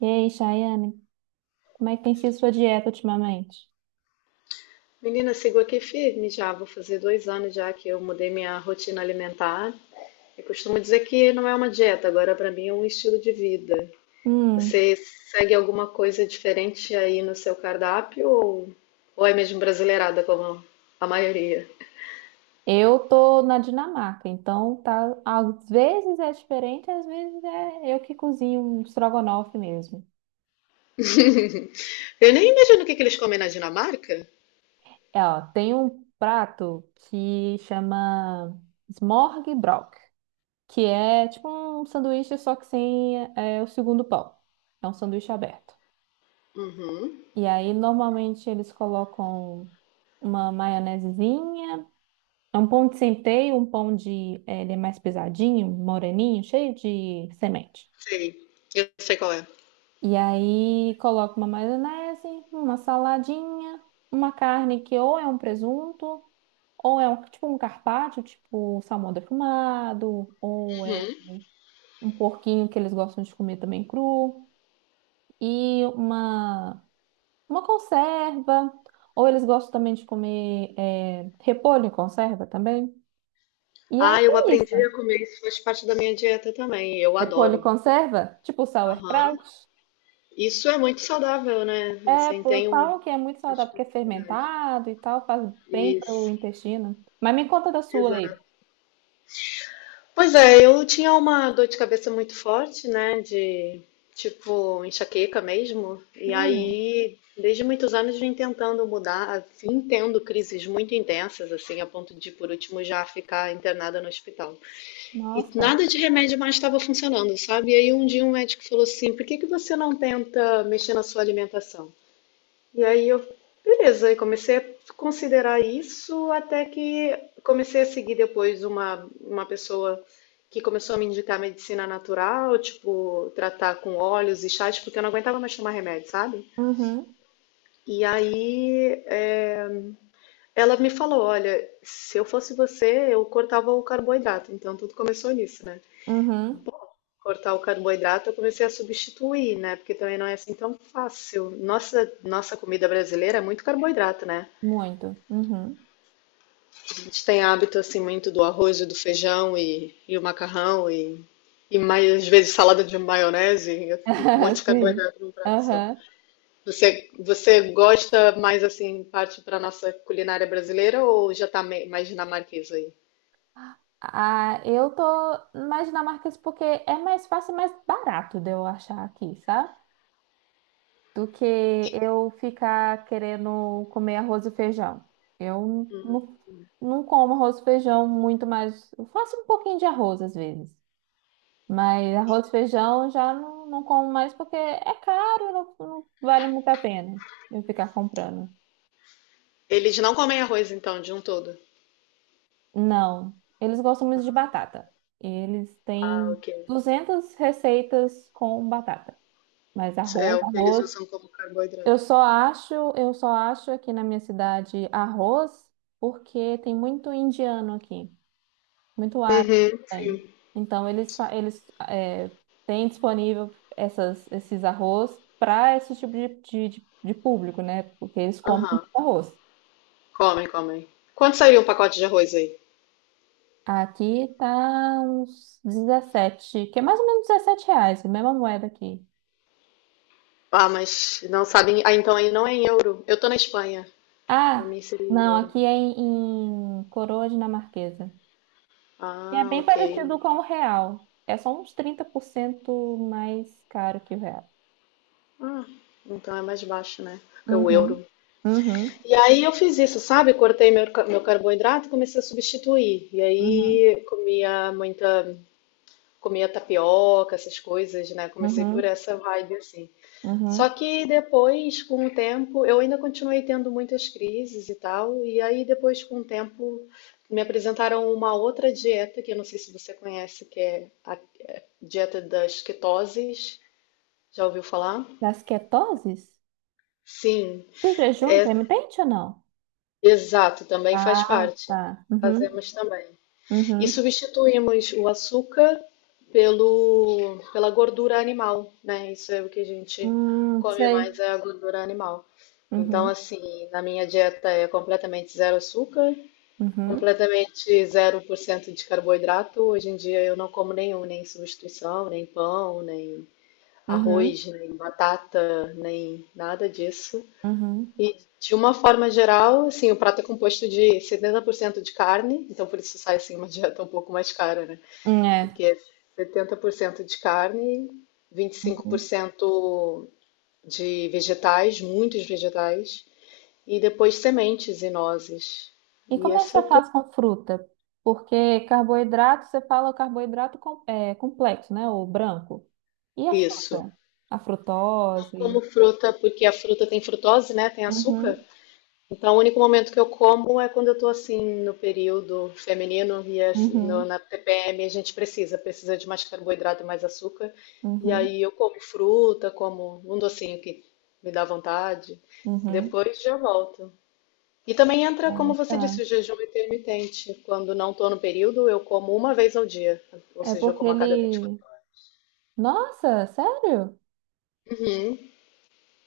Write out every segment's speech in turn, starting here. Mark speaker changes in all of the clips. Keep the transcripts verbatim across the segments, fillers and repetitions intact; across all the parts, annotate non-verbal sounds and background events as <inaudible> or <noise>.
Speaker 1: E aí, Chayane, como é que tem sido sua dieta ultimamente?
Speaker 2: Menina, sigo aqui firme já. Vou fazer dois anos já que eu mudei minha rotina alimentar. Eu costumo dizer que não é uma dieta, agora para mim é um estilo de vida.
Speaker 1: Hum,
Speaker 2: Você segue alguma coisa diferente aí no seu cardápio ou, ou é mesmo brasileirada como a maioria?
Speaker 1: eu tô na Dinamarca, então tá, às vezes é diferente, às vezes é eu que cozinho um estrogonofe mesmo.
Speaker 2: Eu nem imagino o que que eles comem na Dinamarca.
Speaker 1: É, ó, tem um prato que chama smørrebrød, que é tipo um sanduíche só que sem é, o segundo pão. É um sanduíche aberto.
Speaker 2: Uhum,
Speaker 1: E aí normalmente eles colocam uma maionesezinha. É um pão de centeio, um pão de. eh, Ele é mais pesadinho, moreninho, cheio de semente.
Speaker 2: sei. Eu sei qual é.
Speaker 1: E aí coloco uma maionese, uma saladinha, uma carne que ou é um presunto, ou é um, tipo um carpaccio, tipo salmão defumado, ou é
Speaker 2: Uhum.
Speaker 1: um porquinho que eles gostam de comer também cru, e uma, uma conserva. Ou eles gostam também de comer eh, repolho em conserva também. E aí
Speaker 2: Ah, eu
Speaker 1: é isso.
Speaker 2: aprendi a comer, isso faz parte da minha dieta também. Eu
Speaker 1: Repolho
Speaker 2: adoro.
Speaker 1: conserva? Tipo
Speaker 2: Aham.
Speaker 1: sauerkraut?
Speaker 2: Isso é muito saudável, né?
Speaker 1: É,
Speaker 2: Assim,
Speaker 1: pô,
Speaker 2: tem um.
Speaker 1: falam que é muito saudável porque é
Speaker 2: Especificidade.
Speaker 1: fermentado e tal, faz bem pro
Speaker 2: Isso,
Speaker 1: intestino. Mas me conta da sua
Speaker 2: exato.
Speaker 1: aí.
Speaker 2: Pois é, eu tinha uma dor de cabeça muito forte, né? De tipo enxaqueca mesmo. E
Speaker 1: Hum,
Speaker 2: aí, desde muitos anos, vim tentando mudar, assim, tendo crises muito intensas, assim, a ponto de, por último, já ficar internada no hospital. E
Speaker 1: nossa.
Speaker 2: nada de remédio mais estava funcionando, sabe? E aí, um dia, um médico falou assim: por que que você não tenta mexer na sua alimentação? E aí eu, beleza, eu comecei a considerar isso até que comecei a seguir depois uma, uma pessoa que começou a me indicar medicina natural, tipo, tratar com óleos e chás, porque eu não aguentava mais tomar remédio, sabe?
Speaker 1: Uhum,
Speaker 2: E aí é, ela me falou, olha, se eu fosse você, eu cortava o carboidrato. Então tudo começou nisso, né?
Speaker 1: uhum,
Speaker 2: Bom, cortar o carboidrato eu comecei a substituir, né? Porque também não é assim tão fácil. Nossa, nossa comida brasileira é muito carboidrato, né?
Speaker 1: muito. Uhum.
Speaker 2: A gente tem hábito assim muito do arroz e do feijão e, e o macarrão e, e mais às vezes salada de maionese, um monte
Speaker 1: <laughs>
Speaker 2: de
Speaker 1: Sim.
Speaker 2: carboidrato num prato só.
Speaker 1: Aham.
Speaker 2: Você, você gosta mais assim, parte para nossa culinária brasileira ou já tá me- mais dinamarquesa aí?
Speaker 1: Ah, eu tô na Dinamarca isso porque é mais fácil e mais barato de eu achar aqui, sabe? Do que eu ficar querendo comer arroz e feijão. Eu não, não como arroz e feijão muito mais. Eu faço um pouquinho de arroz às vezes, mas arroz e feijão já não, não como mais porque é caro, não, não vale muito a pena eu ficar comprando.
Speaker 2: Eles não comem arroz então, de um todo.
Speaker 1: Não, eles gostam muito de batata. Eles
Speaker 2: Ah,
Speaker 1: têm
Speaker 2: ok.
Speaker 1: duzentas receitas com batata, mas
Speaker 2: É
Speaker 1: arroz,
Speaker 2: o que eles
Speaker 1: arroz.
Speaker 2: usam como
Speaker 1: Eu
Speaker 2: carboidrato.
Speaker 1: só acho, eu só acho aqui na minha cidade arroz porque tem muito indiano aqui, muito árabe
Speaker 2: Uhum.
Speaker 1: também. Então eles fa- eles é, têm disponível essas esses arroz para esse tipo de, de, de- de público, né? Porque eles comem
Speaker 2: Aham.
Speaker 1: muito arroz.
Speaker 2: Comem, comem. Quanto sairia um pacote de arroz aí?
Speaker 1: Aqui tá uns dezessete, que é mais ou menos dezessete reais, a mesma moeda aqui.
Speaker 2: Ah, mas não sabem. Ah, então aí não é em euro. Eu tô na Espanha. Pra
Speaker 1: Ah,
Speaker 2: mim seria em
Speaker 1: não,
Speaker 2: euro.
Speaker 1: aqui é em, em coroa dinamarquesa. E é
Speaker 2: Ah,
Speaker 1: bem
Speaker 2: ok.
Speaker 1: parecido com o real. É só uns trinta por cento mais caro que o real.
Speaker 2: Ah, então é mais baixo, né? Que o
Speaker 1: Uhum,
Speaker 2: euro.
Speaker 1: uhum,
Speaker 2: E aí eu fiz isso, sabe? Cortei meu, ca- meu carboidrato e comecei a substituir. E
Speaker 1: uhum,
Speaker 2: aí comia muita, comia tapioca, essas coisas, né? Comecei por
Speaker 1: uhum,
Speaker 2: essa vibe assim. Só
Speaker 1: uhum.
Speaker 2: que depois, com o tempo, eu ainda continuei tendo muitas crises e tal. E aí depois, com o tempo, me apresentaram uma outra dieta que eu não sei se você conhece, que é a dieta das ketoses. Já ouviu falar?
Speaker 1: Das ketoses?
Speaker 2: Sim.
Speaker 1: Do jejum
Speaker 2: É,
Speaker 1: intermitente ou não?
Speaker 2: exato, também faz
Speaker 1: Ah,
Speaker 2: parte.
Speaker 1: tá. Uhum,
Speaker 2: Fazemos também. E
Speaker 1: uhum.
Speaker 2: substituímos o açúcar pelo, pela gordura animal, né? Isso é o que a gente
Speaker 1: Hum,
Speaker 2: come
Speaker 1: sei.
Speaker 2: mais, é a gordura animal. Então,
Speaker 1: Uhum,
Speaker 2: assim, na minha dieta é completamente zero açúcar,
Speaker 1: uhum,
Speaker 2: completamente zero por cento de carboidrato. Hoje em dia eu não como nenhum, nem substituição, nem pão, nem
Speaker 1: uhum,
Speaker 2: arroz, nem batata, nem nada disso.
Speaker 1: uhum.
Speaker 2: E de uma forma geral, assim, o prato é composto de setenta por cento de carne, então por isso sai assim uma <laughs> dieta um pouco mais cara, né?
Speaker 1: Hum, é.
Speaker 2: Porque é setenta por cento de carne,
Speaker 1: Uhum.
Speaker 2: vinte e cinco por cento de vegetais, muitos vegetais, e depois sementes e nozes.
Speaker 1: E
Speaker 2: E
Speaker 1: como é que
Speaker 2: esse é o
Speaker 1: você
Speaker 2: que eu
Speaker 1: faz com fruta? Porque carboidrato, você fala carboidrato com, é, complexo, né? O branco. E a
Speaker 2: isso.
Speaker 1: fruta? A frutose?
Speaker 2: Como fruta, porque a fruta tem frutose, né? Tem açúcar.
Speaker 1: Uhum,
Speaker 2: Então, o único momento que eu como é quando eu estou assim no período feminino e as- no-
Speaker 1: uhum,
Speaker 2: na T P M a gente precisa, precisa de mais carboidrato e mais açúcar. E
Speaker 1: uhum,
Speaker 2: aí eu como fruta, como um docinho que me dá vontade. E
Speaker 1: uhum.
Speaker 2: depois já volto. E também entra, como
Speaker 1: Ah,
Speaker 2: você
Speaker 1: tá.
Speaker 2: disse, o jejum intermitente. Quando não estou no período, eu como uma vez ao dia. Ou
Speaker 1: É
Speaker 2: seja, eu
Speaker 1: porque
Speaker 2: como a cada vinte e quatro.
Speaker 1: ele. Nossa, sério?
Speaker 2: Uhum.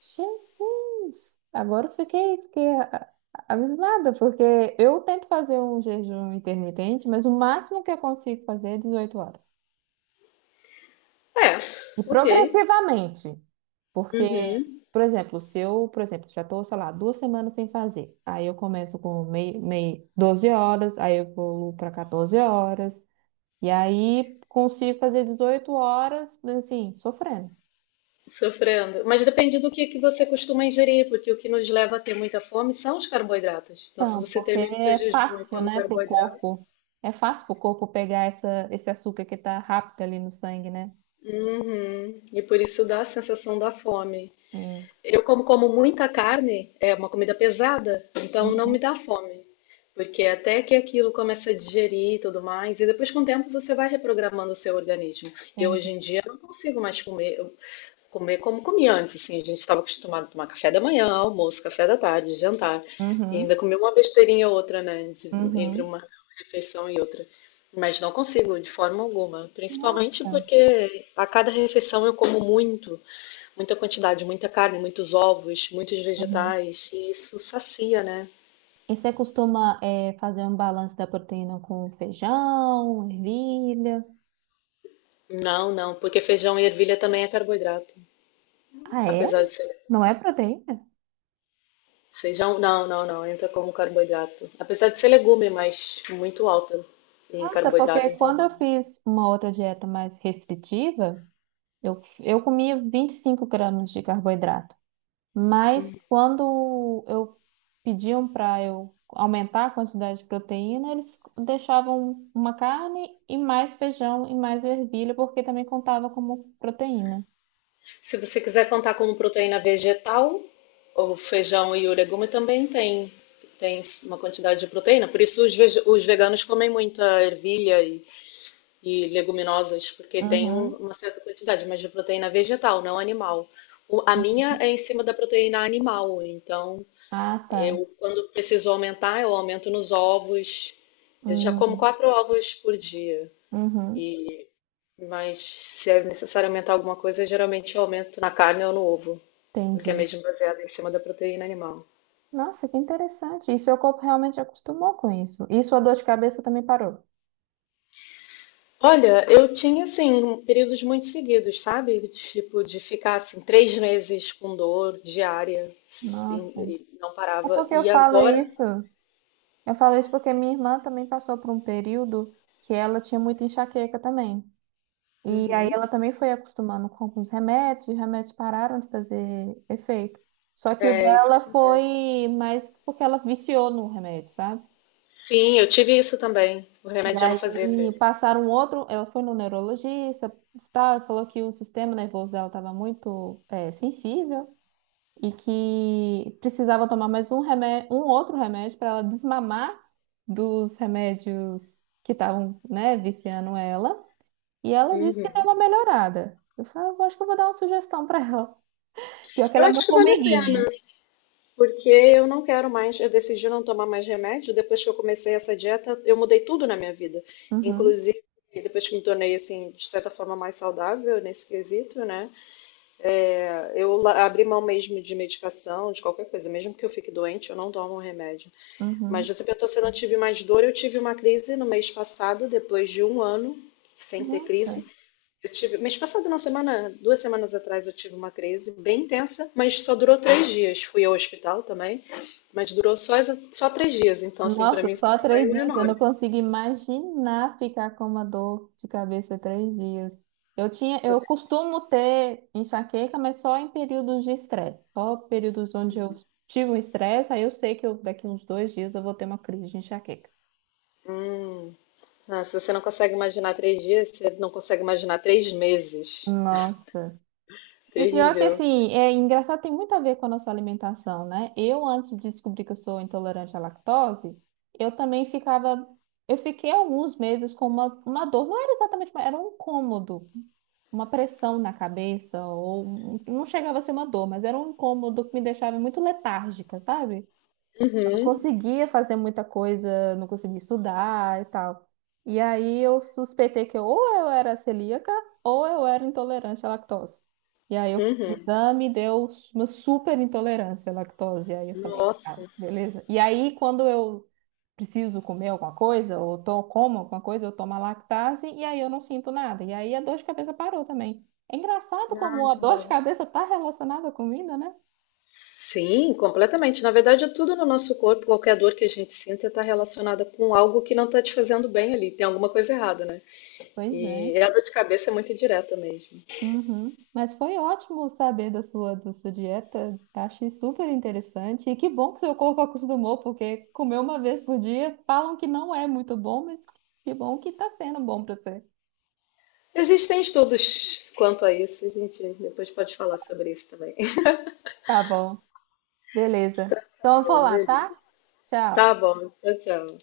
Speaker 1: Jesus! Agora eu fiquei, fiquei a- a- abismada, porque eu tento fazer um jejum intermitente, mas o máximo que eu consigo fazer é dezoito horas.
Speaker 2: É,
Speaker 1: E
Speaker 2: ok.
Speaker 1: progressivamente. Porque,
Speaker 2: Uhum.
Speaker 1: por exemplo, se eu, por exemplo, já estou, sei lá, duas semanas sem fazer, aí eu começo com meio, meio doze horas, aí eu pulo para quatorze horas, e aí consigo fazer dezoito horas, assim, sofrendo.
Speaker 2: Sofrendo. Mas depende do que, que você costuma ingerir, porque o que nos leva a ter muita fome são os carboidratos. Então, se
Speaker 1: Não,
Speaker 2: você
Speaker 1: porque
Speaker 2: termina o seu
Speaker 1: é
Speaker 2: jejum e
Speaker 1: fácil,
Speaker 2: come
Speaker 1: né, pro
Speaker 2: carboidrato,
Speaker 1: corpo. É fácil pro corpo pegar essa, esse açúcar que tá rápido ali no sangue, né?
Speaker 2: uhum, e por isso dá a sensação da fome.
Speaker 1: Sim.
Speaker 2: Eu, como como muita carne, é uma comida pesada, então não
Speaker 1: Uhum,
Speaker 2: me dá fome. Porque até que aquilo começa a digerir e tudo mais, e depois com o tempo você vai reprogramando o seu organismo. Eu
Speaker 1: entendi.
Speaker 2: hoje em dia não consigo mais comer, comer como comia antes, assim, a gente estava acostumado a tomar café da manhã, almoço, café da tarde, jantar, e
Speaker 1: Uhum,
Speaker 2: ainda comer uma besteirinha ou outra, né, de- entre
Speaker 1: uhum.
Speaker 2: uma refeição e outra. Mas não consigo de forma alguma, principalmente
Speaker 1: Nossa.
Speaker 2: porque a cada refeição eu como muito, muita quantidade, muita carne, muitos ovos, muitos
Speaker 1: Uhum.
Speaker 2: vegetais, e isso sacia, né?
Speaker 1: E você costuma é, fazer um balanço da proteína com feijão, ervilha?
Speaker 2: Não, não, porque feijão e ervilha também é carboidrato,
Speaker 1: Ah, é?
Speaker 2: apesar de ser
Speaker 1: Não é proteína?
Speaker 2: feijão, não, não, não, entra como carboidrato. Apesar de ser legume, mas muito alta em
Speaker 1: Nossa, porque
Speaker 2: carboidrato, então
Speaker 1: quando
Speaker 2: não.
Speaker 1: eu fiz uma outra dieta mais restritiva, Eu, eu comia vinte e cinco gramas de carboidrato, mas quando eu pediam para eu aumentar a quantidade de proteína, eles deixavam uma carne e mais feijão e mais ervilha, porque também contava como proteína.
Speaker 2: Se você quiser contar como proteína vegetal, o feijão e o legume também tem, tem uma quantidade de proteína. Por isso os, vege- os veganos comem muita ervilha e, e leguminosas, porque tem um-
Speaker 1: Uhum.
Speaker 2: uma certa quantidade, mas de proteína vegetal, não animal. O- a minha é em cima da proteína animal, então
Speaker 1: Ah, tá.
Speaker 2: eu, quando preciso aumentar, eu aumento nos ovos. Eu já como
Speaker 1: Uhum.
Speaker 2: quatro ovos por dia.
Speaker 1: Uhum.
Speaker 2: E, mas se é necessário aumentar alguma coisa, eu geralmente aumento na carne ou no ovo, porque é
Speaker 1: Entendi.
Speaker 2: mesmo baseado em cima da proteína animal.
Speaker 1: Nossa, que interessante. E seu corpo realmente acostumou com isso. E sua dor de cabeça também parou.
Speaker 2: Olha, eu tinha assim períodos muito seguidos, sabe? Tipo de ficar assim três meses com dor diária, sim,
Speaker 1: Nossa.
Speaker 2: e não
Speaker 1: É
Speaker 2: parava.
Speaker 1: porque
Speaker 2: E
Speaker 1: eu falo
Speaker 2: agora,
Speaker 1: isso. Eu falo isso porque minha irmã também passou por um período que ela tinha muita enxaqueca também. E aí ela
Speaker 2: uhum,
Speaker 1: também foi acostumando com alguns remédios, e os remédios pararam de fazer efeito. Só que o
Speaker 2: é isso que
Speaker 1: dela
Speaker 2: acontece.
Speaker 1: foi mais porque ela viciou no remédio, sabe?
Speaker 2: Sim, eu tive isso também. O
Speaker 1: E
Speaker 2: remédio já não
Speaker 1: aí
Speaker 2: fazia efeito.
Speaker 1: passaram um outro, ela foi no neurologista, tá, falou que o sistema nervoso dela estava muito eh, sensível. E que precisava tomar mais um remédio, um outro remédio para ela desmamar dos remédios que estavam, né, viciando ela. E ela disse que deu
Speaker 2: Uhum.
Speaker 1: uma melhorada. Eu falei, "Eu acho que eu vou dar uma sugestão para ela. Pior que
Speaker 2: Eu
Speaker 1: ela é uma
Speaker 2: acho que vale a pena,
Speaker 1: formiguinha."
Speaker 2: porque eu não quero mais, eu decidi não tomar mais remédio. Depois que eu comecei essa dieta, eu mudei tudo na minha vida.
Speaker 1: Uhum,
Speaker 2: Inclusive, depois que me tornei, assim, de certa forma mais saudável nesse quesito, né? Eu la- abri mão mesmo de medicação, de qualquer coisa. Mesmo que eu fique doente, eu não tomo remédio. Mas
Speaker 1: uhum.
Speaker 2: você perguntou se eu não tive mais dor. Eu tive uma crise no mês passado, depois de um ano sem ter
Speaker 1: Nossa.
Speaker 2: crise. Eu tive, mês passado, não, semana, duas semanas atrás eu tive uma crise bem intensa, mas só durou três dias. Fui ao hospital também, mas durou só, exa- só três dias. Então, assim, pra
Speaker 1: Nossa,
Speaker 2: mim foi
Speaker 1: só
Speaker 2: um
Speaker 1: três
Speaker 2: ganho
Speaker 1: dias. Eu não
Speaker 2: enorme.
Speaker 1: consigo imaginar ficar com uma dor de cabeça três dias. Eu tinha, eu costumo ter enxaqueca, mas só em períodos de estresse. Só períodos onde eu tive um estresse, aí eu sei que eu, daqui uns dois dias eu vou ter uma crise de enxaqueca.
Speaker 2: Hum. Ah, se você não consegue imaginar três dias, você não consegue imaginar três meses.
Speaker 1: Nossa. E pior que
Speaker 2: Terrível.
Speaker 1: assim, é engraçado, tem muito a ver com a nossa alimentação, né? Eu, antes de descobrir que eu sou intolerante à lactose, eu também ficava. Eu fiquei alguns meses com uma, uma dor, não era exatamente, uma- era um incômodo, uma pressão na cabeça, ou um- não chegava a ser uma dor, mas era um incômodo que me deixava muito letárgica, sabe? Não
Speaker 2: Uhum,
Speaker 1: conseguia fazer muita coisa, não conseguia estudar e tal. E aí eu suspeitei que ou eu era celíaca ou eu era intolerante à lactose. E aí eu fiz o
Speaker 2: uhum.
Speaker 1: exame e deu uma super intolerância à lactose. E aí eu falei, ah,
Speaker 2: Nossa.
Speaker 1: beleza. E aí quando eu preciso comer alguma coisa, ou to como alguma coisa, eu tomo a lactase e aí eu não sinto nada. E aí a dor de cabeça parou também. É engraçado como
Speaker 2: Ai,
Speaker 1: a
Speaker 2: que
Speaker 1: dor de
Speaker 2: bom.
Speaker 1: cabeça está relacionada à comida, né?
Speaker 2: Sim, completamente. Na verdade, tudo no nosso corpo, qualquer dor que a gente sinta, está relacionada com algo que não está te fazendo bem ali. Tem alguma coisa errada, né?
Speaker 1: Pois é.
Speaker 2: E é a dor de cabeça é muito indireta mesmo.
Speaker 1: Uhum. Mas foi ótimo saber da sua, da sua dieta. Achei super interessante. E que bom que seu corpo acostumou, porque comer uma vez por dia falam que não é muito bom, mas que bom que tá sendo bom pra você.
Speaker 2: Existem estudos quanto a isso, a gente depois pode falar sobre isso também. <laughs>
Speaker 1: Tá bom, beleza. Então eu
Speaker 2: Tá
Speaker 1: vou
Speaker 2: bom,
Speaker 1: lá,
Speaker 2: beleza.
Speaker 1: tá? Tchau.
Speaker 2: Tá bom, tchau, tchau.